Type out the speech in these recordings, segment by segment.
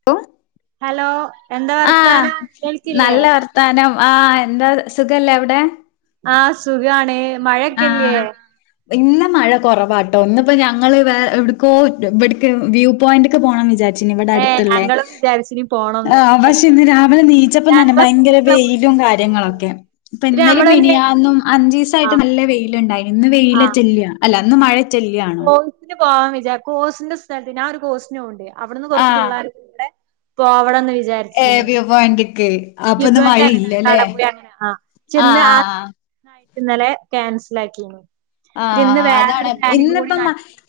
[unintelligible] Hello എന്താ വർത്താനം കേൾക്കില്ലേ ത്താനം ആഹ് എന്താ സുഖല്ലേ അവിടെ ആഹ് സുഖാണ് മഴൊക്കെല്ലേ ആഹ് ഇന്ന് മഴ കൊറവാട്ടോ ഇന്നിപ്പോ ഞങ്ങള് വേ എവിടക്കോ ഇവിടക്ക് വ്യൂ പോയിന്റ്ക്ക് പോണംന്ന് വിചാരി ച്ചിനി ഇവിടെ അടുത്തിള്ളെ നിങ്ങളും വിചാരിച്ചിനി പോണം ആഹ് പക്ഷെ ഇന്ന് രാവിലെ നീച്ചപ്പ തന്നെ ഭയങ്കര കൂടെള്ള കുട്ടി വെയിലും എവിട്ക്കോ പോയി കാര്യങ്ങളൊക്കെ പിന്നെ ഇപ്പിന്നലേം നമ്മളന്നെ മിനിയാന്നും അഞ്ചീസായി ട്ട് ആഹ് നല്ല വെയിലിണ്ടായിനി ഇന്ന് വെയില് ചെല്യ അല്ല ഇന്ന് മഴ ചെല്യാണ് ട്യൂഷന് പോവാൻ വിജാരി കോസിന്റെ സ്ഥലത്ത് ഞാൻ ഒരു കോസിന് പോവിണ്ട് അവിടുന്ന് കുറച്ച് ആഹ് പിള്ളാര് ഇവിടെ കോവളന്നു ഏഹ് വ്യൂ പോയിന്റ്ക്ക് അപ്പിന്ന് ഇനിയിപ്പന്റെ മഴയില്ലല്ലേ അലക്കാടെ പോയി ആഹ് ആഹ് ആഹ് എന്നിട്ട് ഇന്നലെ ക്യാൻസലാക്കീനി ആഹ് അതാണ് ഇന്നിപ്പം നടത്തി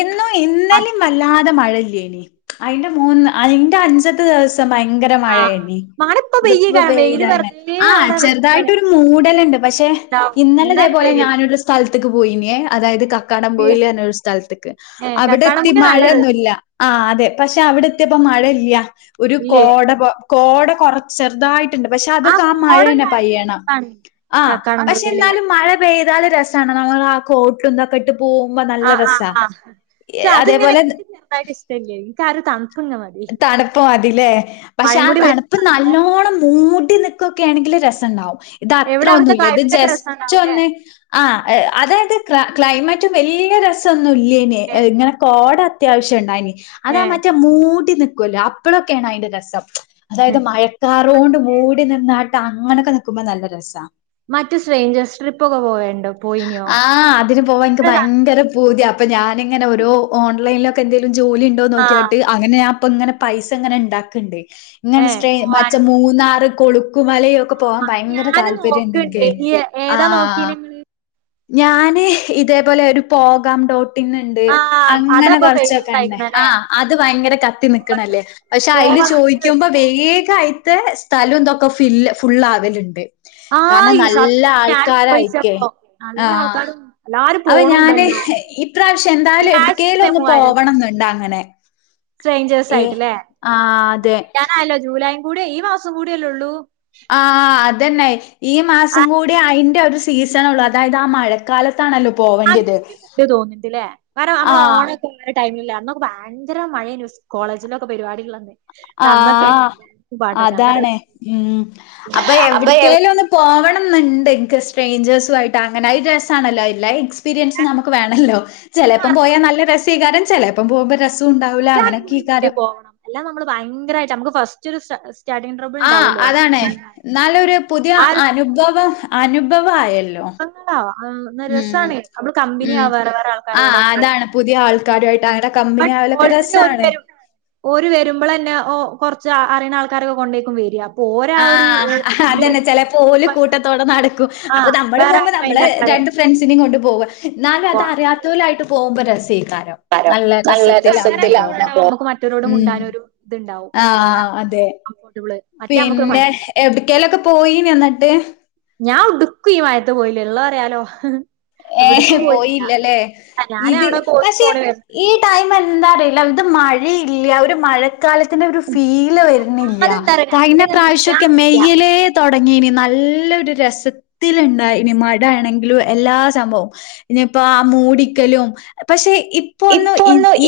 ഇന്നും ഇന്നലേം അത് വല്ലാതെ മഴയില്ലേനി അതിന്റെ മൂന്ന് അതിന്റെ അഞ്ചത്തെ ദിവസ ഭയങ്കര മഴ ആഹ് ആരിന്നി മഴപ്പ ഇത്പ്പോ പെയ്യകാരം വെയില് വെയിലായ്ണ് വെറുതെ ആഹ് അവിടെ നിക്കാണ്ടാവും ചെറുതായിട്ടൊരു മൂടലിണ്ട് പക്ഷെ ഇന്നലെ എന്ത് ഇതേപോലെ ചെയ്യും ഞാനൊരു സ്ഥലത്തേക്ക് പോയിനേ അതായത് ക ക്കടൻ പോയില്ലേന്ന ഒരു സ്ഥലത്തേക്ക് ഏഹ് അവിടെ എത്തി കക്കാടംപുഴ നല്ല രസ മഴയൊന്നുല്ല ആഹ് അതെ പക്ഷെ അവിടെത്തിയപ്പ മഴയില്ല ഒരു ഇല്ലേ കോട കോട കുറച്ചെറുതായി ട്ടിണ്ട് പക്ഷെ ആഹ് അതൊക്കെ ആ മഴന്നെ കോടണ്ടായാലും രസ പയ്യണം ആഹ് പക്ഷെ കക്കാടംപുഴേല് എന്നാലും മഴ പെയ്താല് രസാണ് നമ്മളാ കോ ട്ടും ഇതൊക്കെ ഇട്ട് പോവുമ്പ നല്ല ആഹ് ആഹ് രസാ ആഹ് ഏഹ് അതേപോലെ ഇല്ല ഇല്ലേ എനിക്കാരോ തണിപ്പിങ്ങനെ മാ തണുപ്പു മതില്ലേ പക്ഷെ ആ കൂടി തണു പ്പ് വരുമ്പോ നല്ലോണം മൂടി നിക്കൊക്കെ ആണെങ്കില് രസിണ്ടാവും ഇത് അത്ര എവിടെ അവിടുത്തെ ഒന്നുവില്ല ഇത് ക്ലൈമറ്റ് ഒക്കെ ജസ്റ്റ് രസണ്ടാവൂല്ലേ ഒന്ന് ആ അതായത് ക് ക്ലൈമറ്റ് വലിയ രസംന്നും ഇല്ലേന ഇങ്ങനെ കോട അത്യാവശ്യം ഉണ്ടായിനി അതാ ഏഹ് മറ്റേ മൂടി നൽക്കുവല്ലോ അപ്പപ്പോഴൊക്കെയാണ് അതിൻന്റെ രസം അതായത് മഴ കറൊണ്ട് മൂടി നിന്നാട്ട് അങ്ങനൊക്കെ നിക്കുമ്പോ നല്ല രസ മറ്റേ സ്ട്രേഞ്ചേഴ്സ് ട്രിപ്പ് ഒക്കെ പോയണ്ടോ പോയിനോ ആഹ് അതിന് പോവാ എനിക്ക് ഭയങ്കര പൂതിയ ഇപ്പോൾ ഞാനിങ്ങനെഓര ഓൺൈനിലൊെ എന്തങ്കലും ജോലി ഉണ്ടോ ആഹ് നോക്കിയിട്ട് അങ്ങനെ ഞൻ അപ്പ ഇങ്ങനെ പൈസ ഇങ്ങനെ ഉണ്ടാക്ക്ണ്ട് ഏഹ് ഇങ്ങനെ്ട്ര മച്ച പോവാനോ മൂന്നാറ് കൊളുക്കുമലയ ഒക്കെ പോകാൻ ഭയങ്കര താല്പര്യംണ്ട് എനിക്ക് ഈ ഏതാ നോക്കിന് ഞാന് ഇതേപോലെ ഒരു പോകാം ഡോ ണ്ട് ആഹ് അങ്ങനെ അതപ്പൊ കൊറച്ചൊക്കെ ഫേമസ് ഉണ്ടെ. ആ ആയിക്കണല്ലേ അത് ഭയങ്കര നിക്കിനില്ലേ. പക്ഷെ അതില് പോവണം നല്ല ചോദിക്കുമ്പോ രസാ വേഗയിട്ട് സ്ഥലം ഇതൊക്കെ ക്കെ ഫുള്ളാവരുത്. കാരണം ആഹ് നല്ല സത്യം ഞാൻ ആൾക്കാരായിരിക്കേ. ചോയിച്ചപ്പോ നല്ല ആഹ് ആൾക്കാരും എല്ലാരും അപ്പം ഞാന് പോണുണ്ടല്ലോ ഇപ്രാവശ്യം എന്തായാലും ക്യാഷ് എവിടൊക്കോലും എത്രയാ ഒന്ന് മൂവായിരൊക്കെ പോവണം എന്നുണ്ട് അങ്ങനെ. സ്ട്രേഞ്ചേഴ്സ് ഏ ആയിട്ടല്ലേ. ആ അതെ നായല്ലോ ജൂലൈയും കൂടി ഈ മാസം കൂടിയല്ലേയുള്ളു. ആ അതന്നെ ഈ മാസം കൂടി അതിന്റെ ഒരു സീസൺ ഉള്ളു. അതായത് ആ മഴ കാലത്താണല്ലോ ആ [unintelligible] തോന്നിണ്ട്ല്ലേ [unintelligible] ആ നമ്മള് ഓണ ടൈമില്ല അന്നൊക്കെ ഭയങ്കര മഴേനു കോളേജിലൊക്കെ പരിപാടികളന്ന് അന്നൊക്കെ ആഹ പാട്ടൊക്കെ നല്ല അതാണ് ഉം അപ്പൊ എവിടക്കേലും ഒന്ന് പോകണം എന്നുണ്ട് എനിക്ക് സ്ട്രേഞ്ചേഴ്സുമായിട്ട്. അങ്ങനെ ഒരു രസമാണല്ലോ ഐ ലൈക്സ്. എക്സ്പീരിയൻസ് രസ നമുക്ക് വേണല്ലോ. ചിലപ്പോ പോയാൽ നല്ല രസായിരിക്കും ചില പോകുമ്പോ രസ ഉണ്ടാവില്ല കൂട്ടുകാരും അനൊക്കെ കൂടി ഈ കൂട്ടി കാര്യം പോകണം എല്ലാം നമ്മള് ഭയങ്കരമായിട്ട് നമുക്ക് ഫസ്റ്റ് ഒരു സസ ആ അതാണ് എന്നാലൊരു പുതിയ ആ ഒരു അനുഭവം അനുഭവയല്ലോ അ രസാണ് നമ്മള് കമ്പനി ഉം. ആവാർ വേറെ ആ ആൾക്കാരോടൊക്കെ. അതാണ് പുതിയ ആൾക്കാരുമായിട്ട് അങ്ങനെ ബട്ട് കമ്പനിയാവലൊക്കെ ഓൾറെഡി ഓര് രസാണ്. വരും ഓര് വരുമ്പോൾ ന്നെ ഓ കൊറച്ച് അറിയുന്ന ആൾക്കാരൊക്കെ കൊണ്ടേക്കും വോര. ആഹ് അതന്നെ ചിലപ്പോ ഓര് കൂട്ടത്തോടെ നടക്കും. അപ്പൊ ആഹ് നമ്മള് വേറെ പോകുമ്പോ ആരും നമ്മളെ മൈൻഡ് ആക്കാതെ രണ്ട് ഫ്രണ്ട്സിനെ കൊണ്ട് പോകും. എന്നാലും പോവാ അതറിയത്തവരായിട്ട് പോകുമ്പോ രസാക്കരം. നമുക്ക് മാറ്റവരോട് ഉം. മിണ്ടാനൊരു ഇതുണ്ടാവും ആ അതെ. കംഫർട്ടബിൾ. പിന്നെ എവിടക്കലൊക്കെ പോയിൻ ന്നട്ട്? ഞാൻ എവ്ട്ക്കും ഈ മയത്ത് പോയില്ല. ഉള്ള പറയാലോ. ഏഹ എവിടക്കും പോയില്ല പോയില്ലല്ലേ? ഞാന് ഇത് അവിടെ കോഴ്സിന് പക്ഷെ പോണ വരുന്നുണ്ട്. ഇ ടൈം എന്താ അറിയില്ല ഇത് മഴയില്ല ഒര് മഴ കാലത്തി ഒരു ഫീല് വരുന്നില്ല. അതെന്താ അറിയോ കഴിഞ്ഞ രാവിലെങ്ങനെ നീക്കാൻ പ്രാവശ്യൊക്കെ വയ്യ മെയില് തുടങ്ങിനു നല്ലരു രസത്തിലുണ്ടായിനു മഴ ആണെങ്കിലും എല്ലാ സംഭവം ഇനിയിപ്പോ ആ മൂടിക്കലും പക്ഷെ ഇപ്പൊ ഒന്ന്.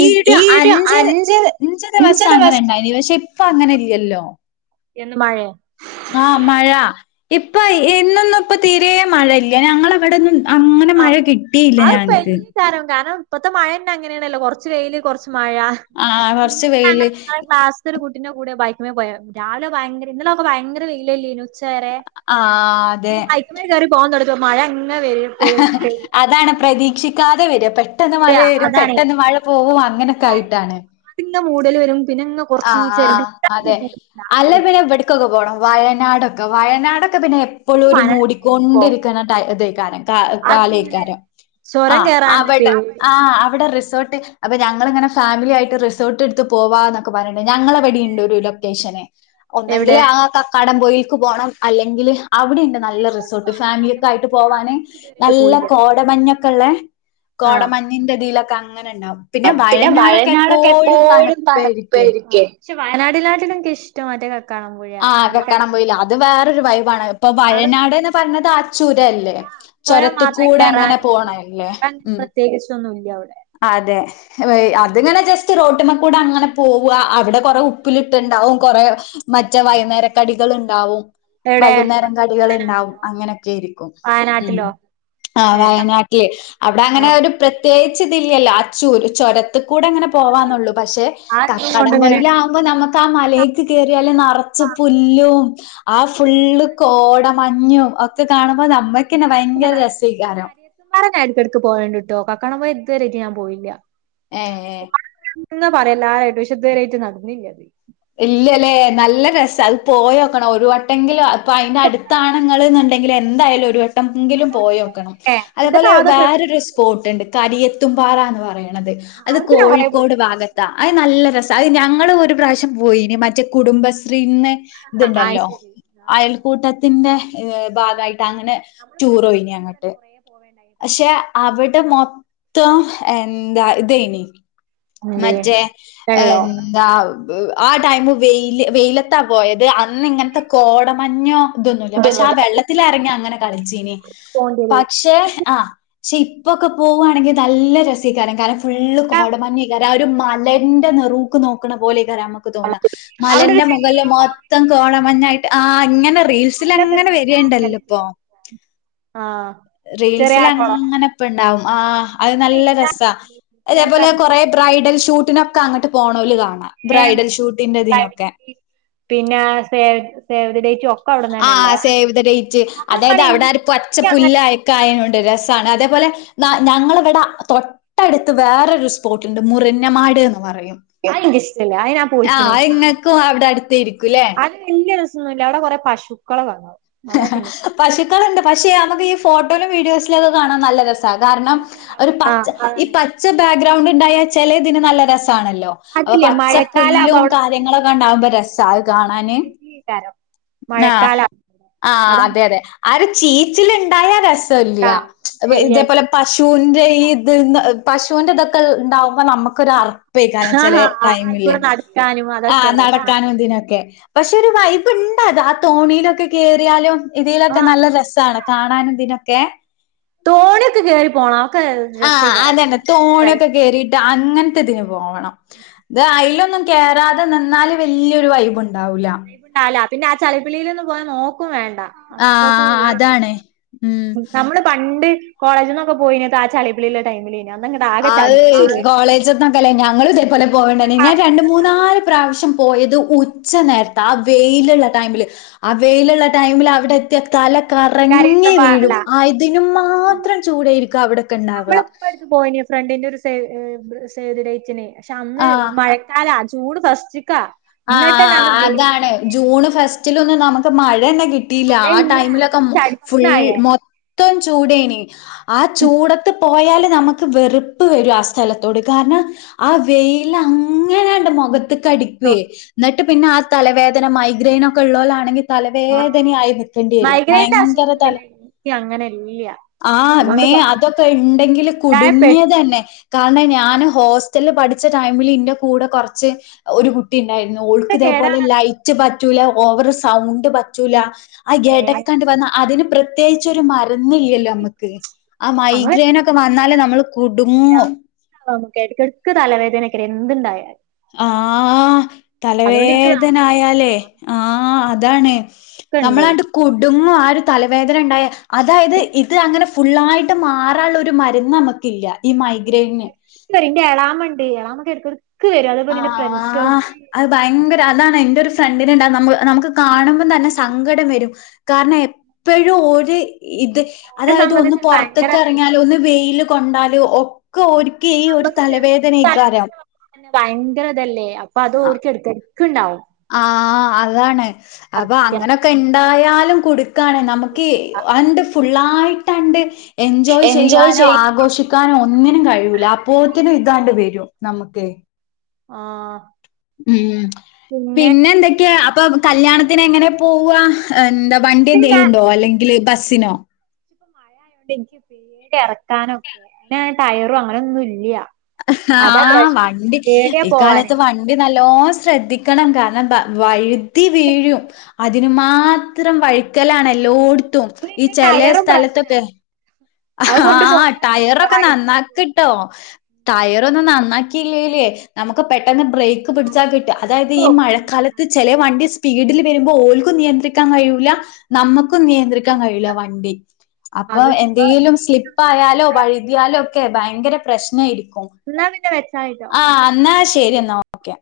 ഈ ഒരു അഞ്ച് അഞ്ച് ദിവസം അങ്ങനെ ഉണ്ടായിരുന്നു. പക്ഷെ ഇപ്പ അങ്ങനെ ഇല്ലല്ലോ. എന്ത്‌ മഴയ. ആഹ മഴ ഇപ്പ ഇന്നോന്നും ഇപ്പ തീരെ മഴയില്ല ഞങ്ങവിടെന്നും. ആഹ് അതിപ്പോ കാരണം ഇപ്പത്തെ മഴ തന്നെ അങ്ങനെയാണല്ലോ കുറച്ച് വെയിൽ കുറച്ച് മഴ ആഹ് കൊറച്ച് വെയില് [unintelligible] കുട്ടീന്റെ കൂടെ ബൈകക്കുമെ പോയെ. രാവിലെ ഭയങ്കര ഇന്നലൊക്കെ ഭയങ്കര വെയിലല്ലേനു ഉച്ചവരെ. ആഹ് അതെ അങ്ങ കയറി പോവാൻതുടങ്ങുമ്പോൾക് മഴ ഇങ്ങന വരും. അതാണ് പ്രതീക്ഷിക്കാതെ വരെ പെട്ട പെട്ടെന്ന് മഴ വരാ വരും അതാണേ പെട്ടെന്ന് മഴ പോകും അങ്ങനെയൊക്കെ ആയിട്ടാണ്. പിന്നെ മൂടൽ വരും പിന്നെ. കൊറച്ച് ഈ ആഹ് ആ ചെറുടി അതെ അല്ല പിന്നെവി [unintelligible] വയനാടൊക്കെ വയനാടൊക്കെ പിന്നെ [unintelligible] [unintelligible] എനിക്ക് ഒരു വയനാട് പേടിയാ മൂടിക്കൊണ്ടിരിക്കണ [unintelligible] കാലേക്കാരം. ആ ചൊരം കേറാൻ അവടെ ആ പേടിയാ അവടെ റിസോർട്ട്. അപ്പൊ ഞങ്ങൾ ങ്ങനെ ഫാമിലിയായിട്ട് റിസോർട്ട് ഇടുത്ത് [unintelligible] പറണിണ്ട് ഞങ്ങളെവിടിണ്ട് ഒരു ലൊക്കേഷന് എവിടെ ഒന്നെങ്കില് ആ ക ക്കാടംപൊയിക്ക് പോണം. അല്ലെങ്കിൽ അവിടെ ഉണ്ട് നല്ല റിസോർട്ട് ഫാമിലിയൊക്കെ ആയിട്ട് പോവാന് ഇതുവരെയായിട്ട് നല്ല പോയില്ല കോടമഞ്ഞൊക്കെ ഇള്ളെ കോടമഞ്ഞിന്റെതിലൊക്കെ അങ്ങനെ ഇണ്ടാവും. പിന്നെ വയനാടൊക്കെ എപ്പോഴും തണുപ്പായിരിക്കേ. തണുപ്പെരിക്കും. പക്ഷെ വയനാടിലാട്ടെനിക്കിഷ്ടം മറ്റേ കക്കാടൻപോയ മറ്റേ കെ ഇത് വേറൊരു വൈബാണ്. അപ്പൊ വയനാട്ന്ന് ഇഷ്ടം പറഞ്ഞത് ആച്ചുരല്ലേ ചുരം ചൊരത്ത്ക്കൂടെ അങ്ങനെ പോണല്ലേ. ഉം. ടേസ്റ്റൊന്നുല്ല്യ അവടെ. അതെ. വ് അതിങ്ങനെ ജസ്റ്റ് റോട്ട്മ്മക്കൂടെ അങ്ങനെ പോവുവാ അവിടെ കൊറെ ഉപ്പിലിട്ട്ണ്ടാവും കൊറേ മറ്റേ വൈന്നേര കടികള്ണ്ടാവും. എവിടെ വൈകുന്നേരം കടികള്ണ്ടാവും. വയനാട്ടിലോ അങ്ങനെയൊക്കേരിക്കും. ഉം വയനാട്ടിലോ ആഹ് ഏ വയനാട്ടിയ്. അവിടെ അങ്ങനെ വയനാട്ടിൽ ഒരു പ്രത് ത്യേകിച്ചിതില്ലല്ലോ അച്ചൂര് ചൊരത്തക്കൂടെ അങ്ങനെ പോവാന്നുള്ളൂ. ചൊരള്ളൂ പക്ഷെ ആ ഒരിതും കൊണ്ട് കക്കാടം ഇങ്ങനെ പോയിലാ നമുക്ക് ആ മലേക്ക് കേയറിയാല് നെറച്ച് പുല്ലും ആ ഫുള്ള് കോട മഞ്ഞും ഒക്കെ കാണുമ്പോ നമ്മക്ക്ന്നെ ഭയങ്കര രസേയ്കാരം. വയനാട് ഞാൻ എടക്കേടക്ക് പോകലിണ്ട്ട്ടോ കക്കാടം പോയി ഇതുവരെയിറ്റ് ഞാൻ പോയില്ല. ഏഹ് ഏഹ്. [unintelligible] നടന്നില്ലത് ഇല്ലല്ലേ നല്ല രസ അത് പോയിയൊക്കണം ഒരു വട്ടെങ്കിലും അപ്പൊ അതിന്റെ അടു അത് ത്താണ്ങ്ങള്ന്നുണ്ടെങ്കില് എന്തായാലും ഒരു വട്ടം ങ്കിലും അവിടെ പോയോക്കണം. ഏ എന്റെ അതേപോലെ താത കെട്ടി വേറൊരുസ് പോട്ടുണ്ട്. കരിയെത്തും പാറ എന്ന് പറയണത്. അത് അവിടുത്തെ ഞാൻ കൊറേ കോഴിക്കോട് പോയിണ് ഭാഗത്ത് താ അത് നല്ല രസ അത് ഞങ്ങള് ഒരു പ്രാവശ്യം പോയിന് മറ്റേ കുടുംബശ്രീന്ന്. ആ അത് ഇത്ണ്ടല്ലോ ശരി ആ ആ അയൽക്കൂട്ടത്തിന്റെ ഭാഗായിട്ട് അങ്ങനെ ടൂറോയിനി അങ്ങട്ട് പോക്ണ്ടായിനി. അക്ഷെ അവിടെ മൊത്തം എന്താ ഇതേനി. എന്തേ മറ്റേ വെള്ളോ എന്താ ആ ടൈമ് വെയില് വെയിലത്താ പോയത് അന്നിങ്ങൻത്തെ കോടമഞ്ഞോ ഇതൊന്നുല്ല. പക്ഷേ ആ വെള്ളത്തില് എറങ്ങി അങ്ങനെ കളിച്ചീന്. പോണ്ടിയത് പക്ഷേ ആഹ് ക്ഷെ ഇപ്പൊക്കെ പോവുവാണെങ്കിൽ നല്ല രസേകാരം കാരണം ഫുള്ള് കോടമഞ്ഞേക്കാരം ആ ഒരു മലന്റെ നിർ ക്കു നോക്കണ പോലെകാരം അമ്മക്ക് തോന്നാ. അവിടെ ഒരു മലന്റെ മൊകളിൽ മൊത്തം കോടമഞ്ഞായിട്ട് ആഹ് ഇങ്ങനെ റീൽസ് അയിലൊക്കെ ലങ്ങനെ ഇങ്ങനെ ചാടി വരിണ്ടല്ലപ്പൊ. കളിക്കും ആഹ് ചെറിയ ആ കൊളം റീൽസിലങ്ങനെ പ്പിണ്ടാവും ആ അത് നല്ല രസ. അതേപോലെ കൊറേ ബ്രൈഡൽ ഷൂട്ടിനൊക്കെ അങ്ങട്ട് പോണോല് കാണാം. ബ്രൈഡൽ ഷൂട്ടിന്റെ ഇതിനൊക്കെ. പിന്നെ സെ സേവ് ദി ഡേറ്റ് ആഹ് സേവ്ത ഡേറ്റ് നമ്മള് അതായത് വേണേ അവിടപ്പടച്ച പുല്ലായി കായനുണ്ട് രസാണ് അതേപോലെ ഞങ്ങളിവിടെ തൊ പടുത്ത് വേറൊരു സ്പോട്ടുണ്ട് മുറിഞ്ഞമാട് എന്ന് പറയും അത് എനിക്കിഷ്ടല്ല അത് ഞാൻ പോയിക്കണ് ആഹ് ഇങ്ങക്കും അവിടെ അടുത്ത ആയിരിക്കൂ ല്ലേ വലിയ രസൊന്നുമില്ല അവിടെ കൊറെ പശുക്കളെ കാണാം അതാ പിന്നെ പശുക്കളുണ്ട് പക്ഷെ നമുക്ക് ഈ ഫോട്ടോയിലും വീഡിയോസിലും ഒക്കെ കാണാൻ നല്ല രസ കാരണം ഒരു ആഹ് പച് ഈ അതാണ് പച്ച ബാക്ക്ഗ്രൗണ്ട് ഉണ്ടായാ ചില ഇതിന് നല്ല രസാണല്ലോ അപ്പൊ അതില്ലേ മഴക്കാലം ആകുമ്പോ പച്ചപ്പുല്ലും അവിടെ ഫുള്ള് കാര്യങ്ങളൊക്കെ ചളി ഉണ്ടാവുമ്പോ ചളി രസ അത് കാണാന് ചളിക്കാരം ആഹ് മഴക്കാലം ആഹ് അത അതെ അതെ ആഹ് ഒരു ചീച്ചിൽ ഉണ്ടായ രസല്ല്യ ഇതേപോലെ പശുവിന്റെ ഈ ഇത് പശുവിന്റെ ഇതൊക്കെ ഉണ്ടാവുമ്പോ നമുക്കൊരു അറ [unintelligible] ആഹ് ചെലെ ടൈമില് ആയിക്കൂടെ നടക്കാനും ആ അതൊക്കെ പ്രശ്നം നടക്കാനും ഇതിനൊക്കെ. പഷേ ഒരു വൈബ് ഇണ്ട് അത് ആ തോണിലൊക്കെ കേറിയാലും. ഇതിലൊക്കെ ആഹ് നല്ല രസാണ് കാണാനും ഇതിനൊക്കെ. തോണി ഒക്കെ കേറി [unintelligible] ആ രസേക്കാരം അതന്നെ തോണിക്കെ കേറിട്ട് അങ്ങനത്തെ ഇതിന് പോണം. [unintelligible] അയിലൊന്നും കേറാതെ നിന്നാല് വല്യൊരു വൈബ് ണ്ടാവൂല്ല. [unintelligible] ചളിപ്പിളിൽ [unintelligible] നോക്കും വേണ്ട. ആഹ് അതാണ് ഉം [unintelligible] [inaudible] പണ്ട് കോളേജിന്നൊക്കെ പോയിന്നത് ആ ചളിപിളിള്ള ടൈമിലെനി. [unintelligible] കോളേജ് ന്നൊക്കെല്ലേ ഞങ്ങൾ ഇതേപോലെ പോവണ്ടയിന്നു ഞാൻ രണ്ട് കറുത്ത മൂന്നാൽ. ചളിയേനി. പ്രാവശ്യം പോയത് ഉച്ച നേരത്താ ആ വെയിലുള്ള ടൈമില്. [unintelligible] വെയിലുള്ള ടൈമിൽ അവിടെ [unintelligible] [unintelligible] തല കാര്യായിട്ട കറങ്ങി അല്ല വീഴും ആയതിനും മാത്രം ചൂടായിരിക്കും അവിടൊക്കെ ണ്ടാവ. [unintelligible] ഫ്രണ്ടിന്റെ ഒരു [unintelligible] സേവ് ദി ഡേറ്റിന് പഷേ അന്ന് ആഹ് [unintelligible] [unintelligible] ചൂട് ഫസ്റ്റ്ക്ക. ആ ആ ആ അതാണ് ജൂണ് ഫസ്റ്റിലൊന്ന് നമുക്ക് മഴ ന്നെ [unintelligible] [unintelligible] ആ മഴയില്ല ടൈമിലൊക്കെ അങ്ങട് മോ ഫുൾ ചടിച്ചിനാകെ [unintelligible] [unintelligible] ചൂടേനി ആ ചൂടത്ത് പോയാല് [unintelligible] വെറുപ്പ് വരും ആ സ്ഥലത്തോട് കാരണം ആ വെയിൽ അങ്ങനണ്ട് മുഖത്ത് [unintelligible] എന്നിട്ട് പിന്നെ ആഹ് തലവേദന മൈഗ്രെനൊക്കെ ഉള്ളോലാണെങ്കി ആഹ് തലവേദനയായി നിക്കണ്ടി [unintelligible] മൈഗ്രൈന്റെ ഭയങ്കര അസുഖൊന്നും പിന്നെ [unintelligible] എനിക്ക് അങ്ങനെ ഇല്ല ആ അതുകൊണ്ട് മേ ഭാഗ്യം അതൊക്കെ ണ്ടെങ്കിൽ ഉണ്ടായ കുടുങ്ങിയത് പെട്ടെന്ന് ന്നെ. കാരണം ഞാന് ഹോസ്റ്റലിൽ പഠിച്ച ടൈമിൽ ഇന്റെ കൂടെ കുറച്ച് ഒരു [unintelligible] [unintelligible] ഓൾക്ക് ഇതേപോലെ കേടാണത് ലൈറ്റ് പറ്റൂല ഓവർ സൗണ്ട് പറ്റൂല. ആ ഏ എടക്ക് ആണ്ട് വന്ന അതിന് പ്രത്യേകിച്ച് ഒരു മരുന്ന് ല്ല്യാല്ലോ മ്മക്ക്. ആ നമ്മള് മൈഗ്രെനൊക്കെ വന്നാല് നമ്മള് കുടുങ്ങും. [unintelligible] ക്ക് എടക്കെടക്ക് തലവേദനേക്കാരം എന്തുണ്ടായാലും. ആ അതുകൊണ്ട് എനിക്ക് ആ കാര്യത്തില് തലവേദനായാലേ ആ അതാണ്. നമ്മൾ ആണ്ട് ഭാഗ്യണ്ട് കുടുങ്ങും ആ ഒരു തലവേദന ണ്ടായാ അതായത് ഇത് അങ്ങനെ ഫുള്ളായിട്ട് മാറാനുള്ള ഒരു മരുന്ന് [unintelligible] [unintelligible] ഈ മൈഗ്രെൻ ന് [unintelligible] ന്റെ എളാമണ്ട് എളാമ ക്ക് എടക്കേടക്ക് വരും അതുപോല ന്റെ ആഹ് [unintelligible] അത് ഭയങ്കര അതാണ് ന്റൊരു ഫ്രണ്ടിനുണ്ട [unintelligible] നമുക്ക് കാണുമ്പം തന്നെ [unintelligible] സങ്കടം വരും കാരണം എപ്പോഴും ഓര് ഇത്. ഓരെ അതായത് ഒന്ന് സംബന്ധിച്ച് ഭയങ്കര പൊറത്ത്ക്ക് ഇറങ്ങിയാല് ഒന്ന് വെയില് കൊണ്ടാല് ഒക്കെ [unintelligible] [unintelligible] തലവേദനേക്കാരം ഭയങ്കര ഇതല്ലേ അപ്പൊ അത് ഓർക് [unintelligible] ആ ആ അതാണ് അപ്പൊ ഛർദിക്കാൻ അങ്ങനൊക്കെ ണ്ടായാലും [unintelligible] [unintelligible] നമുക്ക് അണ്ട് ഫുള്ളായിട്ട് ആണ്ട് എൻജോയ് ചെയ്യാനോ [unintelligible] [unintelligible] ഒന്നിനും കഴിയൂല അപ്പോത്തിനും ഇതാണ്ട് വരും നമുക്ക്. ആ ഉം പിന്നെന്തൊക്കെ അപ്പൊ കല്യാണത്തിന് എങ്ങനെ പോവാ ആ ന്താ വണ്ടി പിന്നെ എന്തേലും ണ്ടോ അല്ലെങ്കിൽ ബസ്സിനോ [unintelligible] [inaudible] അതാ ആ പ്രശ്നം വണ്ടി പേടിയാ ഈ പോവാന് കാലത്ത് [unintelligible] [unintelligible] നല്ലോ ശ്രദ്ധിക്കണം കാരണം വഴുതി വീഴും. അതിന് മാത്രം വഴുക്കലാണല്ലോട് ഇന്റെ ടയറും പ്രശ്ന ആഹ് ടായർ ഒക്കെ നന്ന കിട്ടോ ടയറോന്നും നന്നാക്കിയില്ലേല്ലേ നമുക്ക് പെട്ടെന്ന് ബ്രേക്ക് പിടിച്ചാൽ കിട്ട് അതായത് വെക്കും ഈ ഒക്കെ നന്നാക്കണം മഴക്കാലത്ത് ചെല വണ്ടി സ്പീഡിൽ വരുമ്പോൾ ഓൽക്കും നിയന്ത്രിക്കാൻ കഴിയൂല്ല നമുക്കും നിയന്ത്രിക്കാൻ കഴിയൂല വണ്ടി അപ്പൊ അത് എ ലും സ്ലിപ്പായാലോ വഴുതിയാലോ ഒക്കെ ഭയങ്കര പ്രശ്നമായിരിക്കും ന്നാ പിന്നെ വെച്ചാളിട്ടൊ ആ ന്നാ ശരി എന്നാ ഓക്കെ.